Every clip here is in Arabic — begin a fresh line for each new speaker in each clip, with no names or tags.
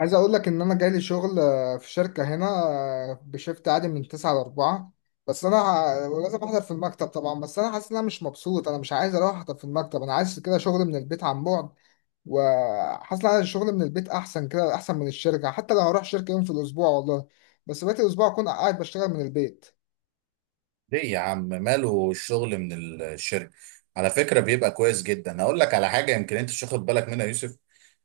عايز اقول لك ان انا جالي شغل في شركه هنا بشيفت عادي من 9 ل 4. بس انا لازم احضر في المكتب طبعا. بس انا حاسس ان انا مش مبسوط، انا مش عايز اروح احضر في المكتب، انا عايز كده شغل من البيت عن بعد. وحاسس ان أنا الشغل من البيت احسن كده، احسن من الشركه حتى لو هروح شركه يوم في الاسبوع والله. بس بقيت الاسبوع اكون قاعد بشتغل من البيت.
ليه يا عم، ماله الشغل من الشركة؟ على فكرة بيبقى كويس جدا. هقول لك على حاجة يمكن انت مش واخد بالك منها يا يوسف.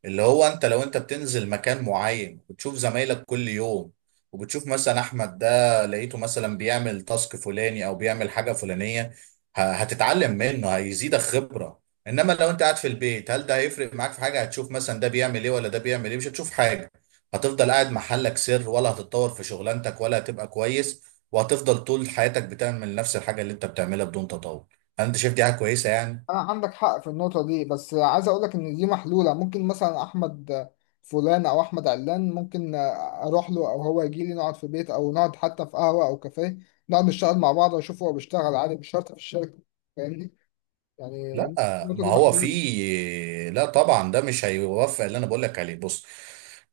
اللي هو انت لو انت بتنزل مكان معين وبتشوف زمايلك كل يوم، وبتشوف مثلا احمد ده لقيته مثلا بيعمل تاسك فلاني او بيعمل حاجة فلانية، هتتعلم منه، هيزيدك خبرة. انما لو انت قاعد في البيت، هل ده هيفرق معاك في حاجة؟ هتشوف مثلا ده بيعمل ايه ولا ده بيعمل ايه؟ مش هتشوف حاجة. هتفضل قاعد محلك سر، ولا هتتطور في شغلانتك ولا هتبقى كويس. وهتفضل طول حياتك بتعمل نفس الحاجة اللي انت بتعملها بدون تطور. هل انت شايف دي حاجة كويسة يعني؟
انا عندك حق في النقطه دي، بس عايز اقول لك ان دي محلوله. ممكن مثلا احمد فلان او احمد علان، ممكن اروح له او هو يجي لي، نقعد في بيت او نقعد حتى في قهوه او كافيه، نقعد نشتغل مع بعض، واشوف هو بيشتغل عادي، مش شرط في الشركه. فاهمني؟
لا،
يعني النقطه
ما
دي
هو في.
محلوله.
لا طبعا، ده مش هيوفق. اللي انا بقول لك عليه، بص،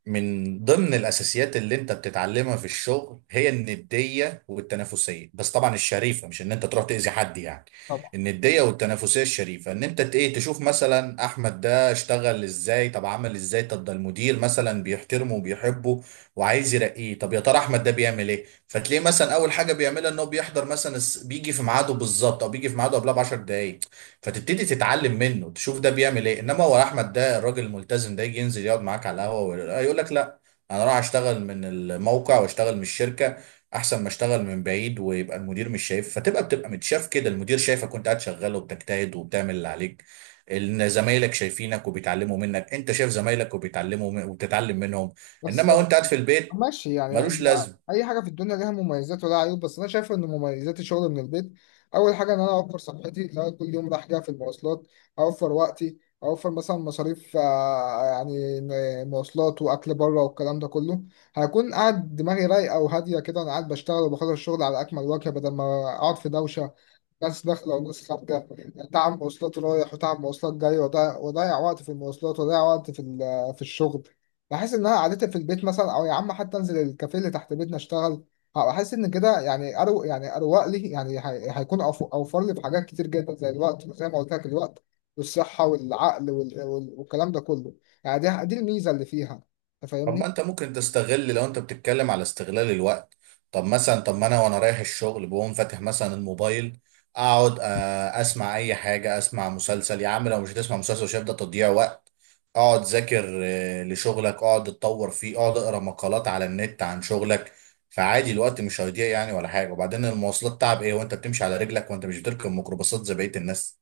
من ضمن الاساسيات اللي انت بتتعلمها في الشغل هي النديه والتنافسيه، بس طبعا الشريفه، مش ان انت تروح تاذي حد يعني.
طبعا.
النديه والتنافسيه الشريفه ان انت ت- ايه تشوف مثلا احمد ده اشتغل ازاي، طب عمل ازاي، طب ده المدير مثلا بيحترمه وبيحبه وعايز يرقيه. طب يا ترى احمد ده بيعمل ايه؟ فتلاقيه مثلا اول حاجه بيعملها ان هو بيحضر مثلا بيجي في ميعاده بالظبط، او بيجي في ميعاده قبلها ب 10 دقائق. فتبتدي تتعلم منه، تشوف ده بيعمل ايه. انما هو احمد ده الراجل الملتزم ده يجي ينزل يقعد معاك على القهوه ويقول يقول لك لا، انا راح اشتغل من الموقع واشتغل من الشركه، احسن ما اشتغل من بعيد ويبقى المدير مش شايف. فتبقى متشاف كده، المدير شايفك وانت قاعد شغال وبتجتهد وبتعمل اللي عليك، ان زمايلك شايفينك وبيتعلموا منك، انت شايف زمايلك وبيتعلموا وبتتعلم منهم.
بس
انما وانت قاعد في البيت،
ماشي، يعني
ملوش لازمه.
اي حاجه في الدنيا ليها مميزات ولها عيوب. بس انا شايف ان مميزات الشغل من البيت، اول حاجه ان انا اوفر صحتي لو أنا كل يوم رايح جاي في المواصلات. اوفر وقتي، اوفر مثلا مصاريف، يعني مواصلات واكل بره والكلام ده كله. هكون قاعد دماغي رايقه وهاديه كده، انا قاعد بشتغل وبخلص الشغل على اكمل وجه بدل ما اقعد في دوشه، ناس داخلة وناس خارجة، تعب مواصلات رايح وتعب مواصلات جاي، وضيع وقت في المواصلات، وضيع وقت في الشغل. بحس إن أنا قعدتي في البيت مثلا، أو يا عم حتى أنزل الكافيه اللي تحت بيتنا أشتغل. أحس إن كده يعني، أروق لي، يعني هيكون أوفر لي في حاجات كتير جدا، زي الوقت، زي ما قلت لك الوقت والصحة والعقل والكلام ده كله. يعني دي الميزة اللي فيها. أنت
طب ما
فاهمني؟
انت ممكن تستغل، لو انت بتتكلم على استغلال الوقت، طب مثلا، طب ما انا وانا رايح الشغل بقوم فاتح مثلا الموبايل، اقعد اسمع اي حاجه، اسمع مسلسل يا عم. لو مش هتسمع مسلسل شايف ده تضييع وقت، اقعد ذاكر لشغلك، اقعد اتطور فيه، اقعد اقرا مقالات على النت عن شغلك. فعادي الوقت مش هيضيع يعني ولا حاجه. وبعدين المواصلات، تعب ايه وانت بتمشي على رجلك وانت مش بتركب ميكروباصات زي بقيه الناس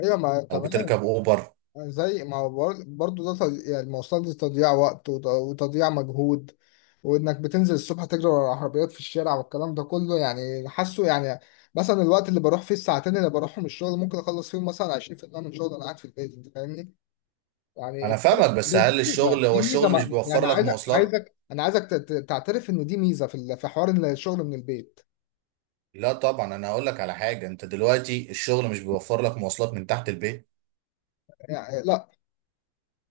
أيوة، ما
او
تمام.
بتركب اوبر؟
زي ما هو برضو ده تضييع، يعني المواصلات دي تضييع وقت وتضييع مجهود. وانك بتنزل الصبح تجري ورا العربيات في الشارع والكلام ده كله، يعني حاسه يعني. مثلا الوقت اللي بروح فيه، الساعتين اللي بروحهم الشغل، ممكن اخلص فيهم مثلا 20% من شغل انا قاعد في البيت. انت فاهمني؟ يعني
انا فاهمك، بس
دي دي
هل
ميزه
الشغل، هو
دي ميزه
الشغل مش
ما يعني
بيوفر لك
عايزك
مواصلات؟
عايزك انا عايزك تعترف ان دي ميزه في حوار إن الشغل من البيت.
لا طبعا، انا هقول لك على حاجه. انت دلوقتي الشغل مش بيوفر لك مواصلات من تحت البيت،
يعني لا.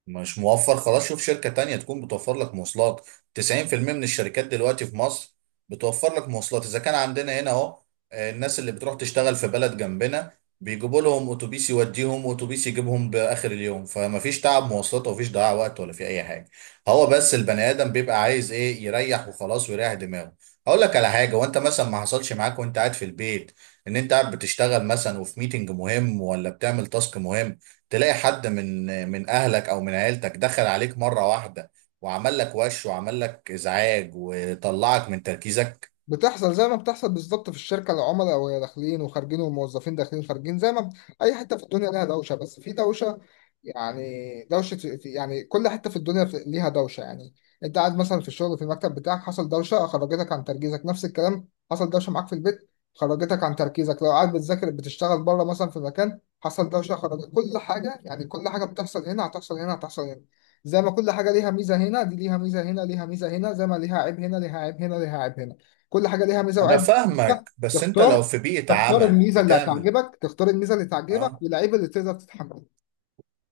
مش موفر، خلاص شوف شركة تانية تكون بتوفر لك مواصلات. 90% من الشركات دلوقتي في مصر بتوفر لك مواصلات. إذا كان عندنا هنا أهو، الناس اللي بتروح تشتغل في بلد جنبنا بيجيبوا لهم أتوبيس يوديهم وأتوبيس يجيبهم بآخر اليوم، فما فيش تعب مواصلات وما فيش ضياع وقت ولا في أي حاجة. هو بس البني آدم بيبقى عايز إيه؟ يريح وخلاص ويريح دماغه. هقول لك على حاجة، وأنت مثلا ما حصلش معاك وأنت قاعد في البيت، إن أنت قاعد بتشتغل مثلا وفي ميتنج مهم ولا بتعمل تاسك مهم، تلاقي حد من اهلك او من عيلتك دخل عليك مره واحده وعمل لك وش وعمل لك ازعاج وطلعك من تركيزك.
بتحصل زي ما بتحصل بالظبط في الشركه، العملاء وهي داخلين وخارجين، والموظفين داخلين خارجين، زي ما بت- اي حته في الدنيا لها دوشه، بس في دوشه يعني. دوشه، يعني كل حته في الدنيا ليها دوشه يعني. انت قاعد مثلا في الشغل في المكتب بتاعك، حصل دوشه خرجتك عن تركيزك. نفس الكلام حصل دوشه معاك في البيت، خرجتك عن تركيزك. لو قاعد بتذاكر بتشتغل بره مثلا في مكان، حصل دوشه خرجت كل حاجه. يعني كل حاجه بتحصل هنا هتحصل هنا، هتحصل هنا. زي ما كل حاجه ليها ميزه هنا، دي ليها ميزه هنا، ليها ميزه هنا، زي ما ليها عيب هنا، ليها عيب هنا، ليها عيب هنا. كل حاجه ليها ميزه
انا
وعيب. أنت
فاهمك، بس انت لو
تختار
في بيئه
تختار
عمل
الميزه اللي
بتعمل.
هتعجبك، تختار الميزه اللي
اه
تعجبك والعيب اللي تقدر تتحمله.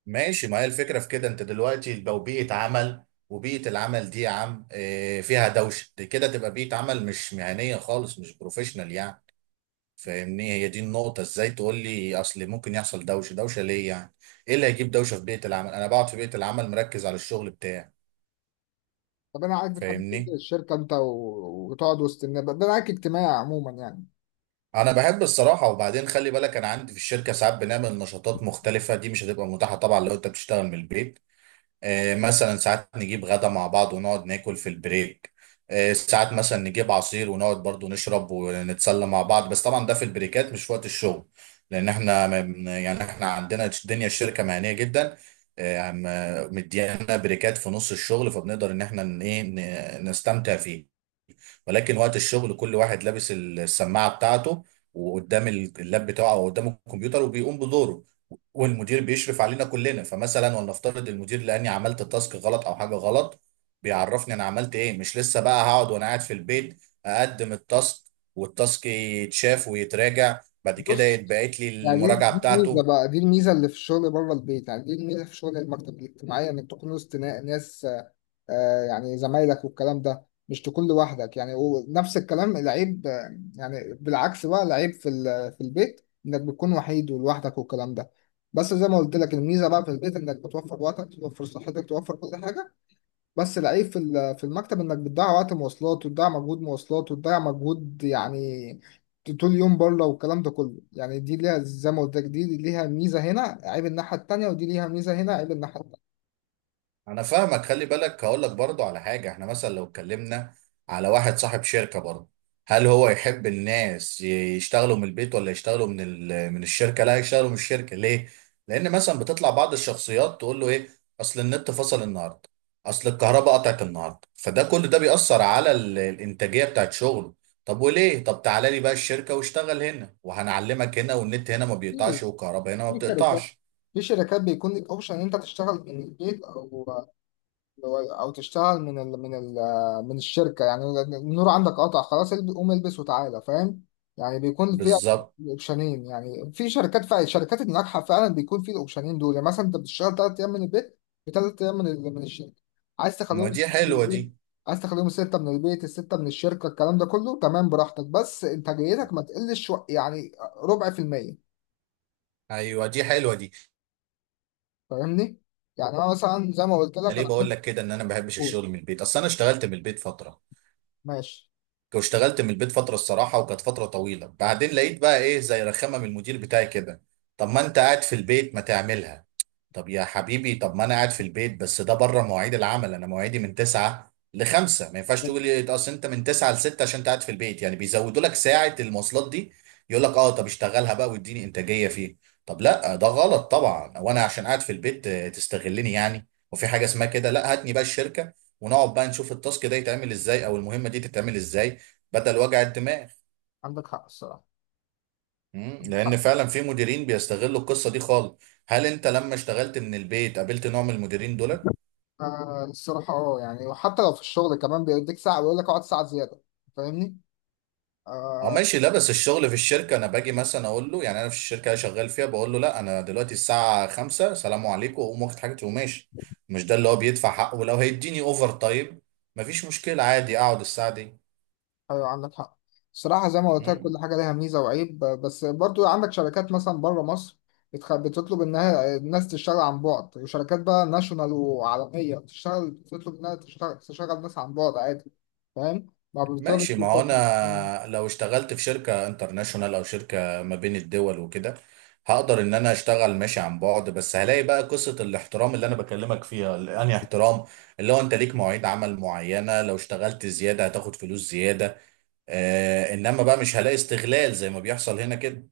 ماشي، ما هي الفكره في كده. انت دلوقتي لو بيئه عمل، وبيئه العمل دي يا عم فيها دوشه، دي كده تبقى بيئه عمل مش مهنيه خالص، مش بروفيشنال يعني. فاهمني، هي دي النقطه. ازاي تقول لي اصل ممكن يحصل دوشه؟ دوشه ليه يعني؟ ايه اللي هيجيب دوشه في بيئه العمل؟ انا بقعد في بيئه العمل مركز على الشغل بتاعي،
طب انا عارف بتحب تنزل
فاهمني.
الشركه انت و... وتقعد وسط الناس، ده معاك اجتماعي عموما يعني.
انا بحب الصراحه. وبعدين خلي بالك انا عندي في الشركه ساعات بنعمل نشاطات مختلفه، دي مش هتبقى متاحه طبعا لو انت بتشتغل من البيت. آه مثلا ساعات نجيب غدا مع بعض ونقعد ناكل في البريك، آه ساعات مثلا نجيب عصير ونقعد برضو نشرب ونتسلى مع بعض. بس طبعا ده في البريكات مش في وقت الشغل، لان احنا ما بن- يعني احنا عندنا الدنيا، الشركه مهنيه جدا مديانا بريكات في نص الشغل، فبنقدر ان احنا نستمتع فيه. ولكن وقت الشغل كل واحد لابس السماعه بتاعته، وقدام اللاب بتاعه او قدام الكمبيوتر وبيقوم بدوره. والمدير بيشرف علينا كلنا، فمثلا ولنفترض المدير لاني عملت تاسك غلط او حاجه غلط، بيعرفني انا عملت ايه. مش لسه بقى هقعد وانا قاعد في البيت اقدم التاسك، والتاسك يتشاف ويتراجع بعد كده
بص.
يتبعت لي
يعني دي
المراجعه
الميزه
بتاعته.
بقى، دي الميزه اللي في الشغل بره البيت، يعني دي الميزه في شغل المكتب، الاجتماعيه انك تكون وسط ناس، يعني زمايلك والكلام ده، مش تكون لوحدك يعني. ونفس الكلام العيب، يعني بالعكس بقى العيب في البيت، انك بتكون وحيد ولوحدك والكلام ده. بس زي ما قلت لك، الميزه بقى في البيت انك بتوفر وقتك، توفر صحتك، توفر كل حاجه. بس العيب في المكتب انك بتضيع وقت مواصلات، وتضيع مجهود مواصلات، وتضيع مجهود يعني طول اليوم بره والكلام ده كله. يعني دي ليها زي ما قلت لك، دي ليها ميزه هنا، عيب الناحيه التانيه، ودي ليها ميزه هنا، عيب الناحيه التانيه.
انا فاهمك، خلي بالك هقول لك برضه على حاجه. احنا مثلا لو اتكلمنا على واحد صاحب شركه برضه، هل هو يحب الناس يشتغلوا من البيت ولا يشتغلوا من من الشركه؟ لا، يشتغلوا من الشركه. ليه؟ لان مثلا بتطلع بعض الشخصيات تقول له ايه، اصل النت فصل النهارده، اصل الكهرباء قطعت النهارده، فده كل ده بيأثر على الانتاجيه بتاعت شغله. طب وليه؟ طب تعالى لي بقى الشركه واشتغل هنا وهنعلمك هنا، والنت هنا ما
في
بيقطعش والكهرباء هنا ما
في شركات
بتقطعش.
في شركات بيكون لك اوبشن ان انت تشتغل من البيت، او تشتغل من الشركه يعني. النور عندك قطع خلاص، قوم البس وتعالى. فاهم؟ يعني بيكون فيها
بالظبط،
اوبشنين. يعني في شركات فعلا، الشركات الناجحه فعلا بيكون في الاوبشنين دول، يعني مثلا انت بتشتغل 3 ايام من البيت، وثلاث ايام من الشركه. عايز
ما
تخليهم
دي
سته من
حلوه دي.
البيت. عايز تخليهم سته من البيت، السته من الشركه، الكلام ده كله تمام براحتك، بس انتاجيتك ما تقلش يعني ربع في الميه.
ايوه دي حلوه دي.
فاهمني؟ يعني انا مثلا زي ما قلت
انا
لك.
ليه بقول لك كده ان انا ما بحبش
أوه.
الشغل من البيت؟ اصل انا اشتغلت من البيت فتره،
ماشي.
واشتغلت من البيت فتره الصراحه وكانت فتره طويله. بعدين لقيت بقى ايه، زي رخامه من المدير بتاعي كده، طب ما انت قاعد في البيت ما تعملها. طب يا حبيبي، طب ما انا قاعد في البيت، بس ده بره مواعيد العمل، انا مواعيدي من 9 ل 5. ما ينفعش تقول لي اصل انت من 9 ل 6 عشان انت قاعد في البيت، يعني بيزودوا لك ساعة المواصلات دي. يقول لك اه، طب اشتغلها بقى واديني انتاجية فيه. طب لا، ده غلط طبعا، وانا عشان قاعد في البيت تستغلني يعني. وفي حاجة اسمها كده؟ لا، هاتني بقى الشركة ونقعد بقى نشوف التاسك ده يتعمل ازاي او المهمة دي تتعمل ازاي، بدل وجع الدماغ.
عندك حق الصراحة. عندك
لان
حق.
فعلا في مديرين بيستغلوا القصة دي خالص. هل انت لما اشتغلت من البيت قابلت نوع من المديرين دول؟
آه، الصراحة اه، يعني وحتى لو في الشغل كمان بيديك ساعة بيقول لك اقعد ساعة زيادة. فاهمني؟
اه
آه.
ماشي. لا بس الشغل في الشركة انا باجي مثلا اقول له، يعني انا في الشركة اللي شغال فيها بقول له لا، انا دلوقتي الساعة 5 سلام عليكم، واقوم واخد حاجتي وماشي. مش ده اللي هو بيدفع حقه؟ ولو هيديني اوفر تايم مفيش مشكلة، عادي اقعد الساعة دي.
ايوه عندك حق. الصراحة زي ما قلت لك كل
مم.
حاجة ليها ميزة وعيب، بس برضو عندك شركات مثلا بره مصر، بتطلب انها الناس تشتغل عن بعد، وشركات بقى ناشونال وعالمية بتشتغل، بتطلب انها تشتغل، تشغل ناس عن بعد عادي. فاهم؟ ما بيضطرش.
ماشي. ما هو انا لو اشتغلت في شركة انترناشونال او شركة ما بين الدول وكده، هقدر ان انا اشتغل ماشي عن بعد. بس هلاقي بقى قصة الاحترام اللي انا بكلمك فيها. انهي احترام؟ اللي هو انت ليك مواعيد عمل معينة، لو اشتغلت زيادة هتاخد فلوس زيادة. آه، انما بقى مش هلاقي استغلال زي ما بيحصل هنا كده.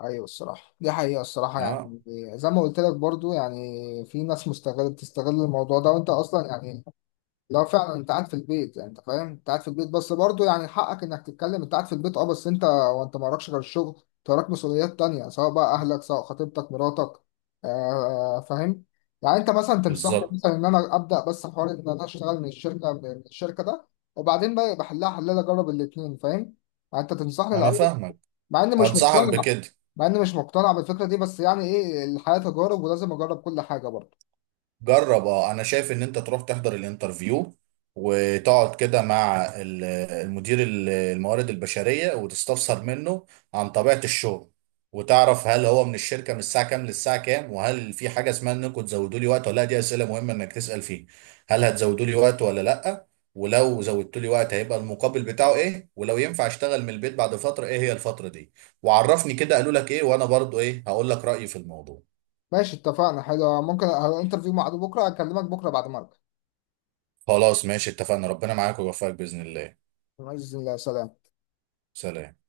ايوه الصراحه دي حقيقه، الصراحه
اه،
يعني. زي ما قلت لك برضو، يعني في ناس مستغل بتستغل الموضوع ده. وانت اصلا يعني، لو فعلا انت قاعد في البيت يعني، انت فاهم انت قاعد في البيت، بس برضو يعني حقك انك تتكلم. انت قاعد في البيت اه، بس انت وانت ما وراكش غير الشغل، انت وراك مسؤوليات تانية، سواء بقى اهلك، سواء خطيبتك، مراتك. آه فاهم. يعني انت مثلا تنصحني
بالظبط.
مثلا ان انا ابدا بس حوار ان انا اشتغل من الشركه ده، وبعدين بقى بحلها حلال اجرب الاثنين. فاهم؟ يعني انت تنصحني
انا
الاول.
فاهمك،
مع اني مش
انصحك
مقتنع.
بكده،
مع اني مش مقتنع بالفكره دي، بس يعني ايه، الحياه تجارب ولازم اجرب كل حاجه برضه.
جرب. اه انا شايف ان انت تروح تحضر الانترفيو، وتقعد كده مع المدير، الموارد البشرية، وتستفسر منه عن طبيعة الشغل. وتعرف هل هو من الشركة من الساعة كام للساعة كام، وهل في حاجة اسمها انكم تزودوا لي وقت ولا لا، دي أسئلة مهمة انك تسأل فيه. هل هتزودوا لي وقت ولا لا، ولو زودتوا لي وقت هيبقى المقابل بتاعه ايه، ولو ينفع اشتغل من البيت بعد فترة ايه هي الفترة دي. وعرفني كده قالوا لك ايه وانا برضو ايه هقول لك رأيي في الموضوع.
ماشي اتفقنا. حلو، ممكن انترفيو مع عدو بكره، اكلمك بكره بعد ما ارجع.
خلاص ماشي اتفقنا، ربنا معاك ويوفقك بإذن الله.
باذن الله. سلام.
سلام.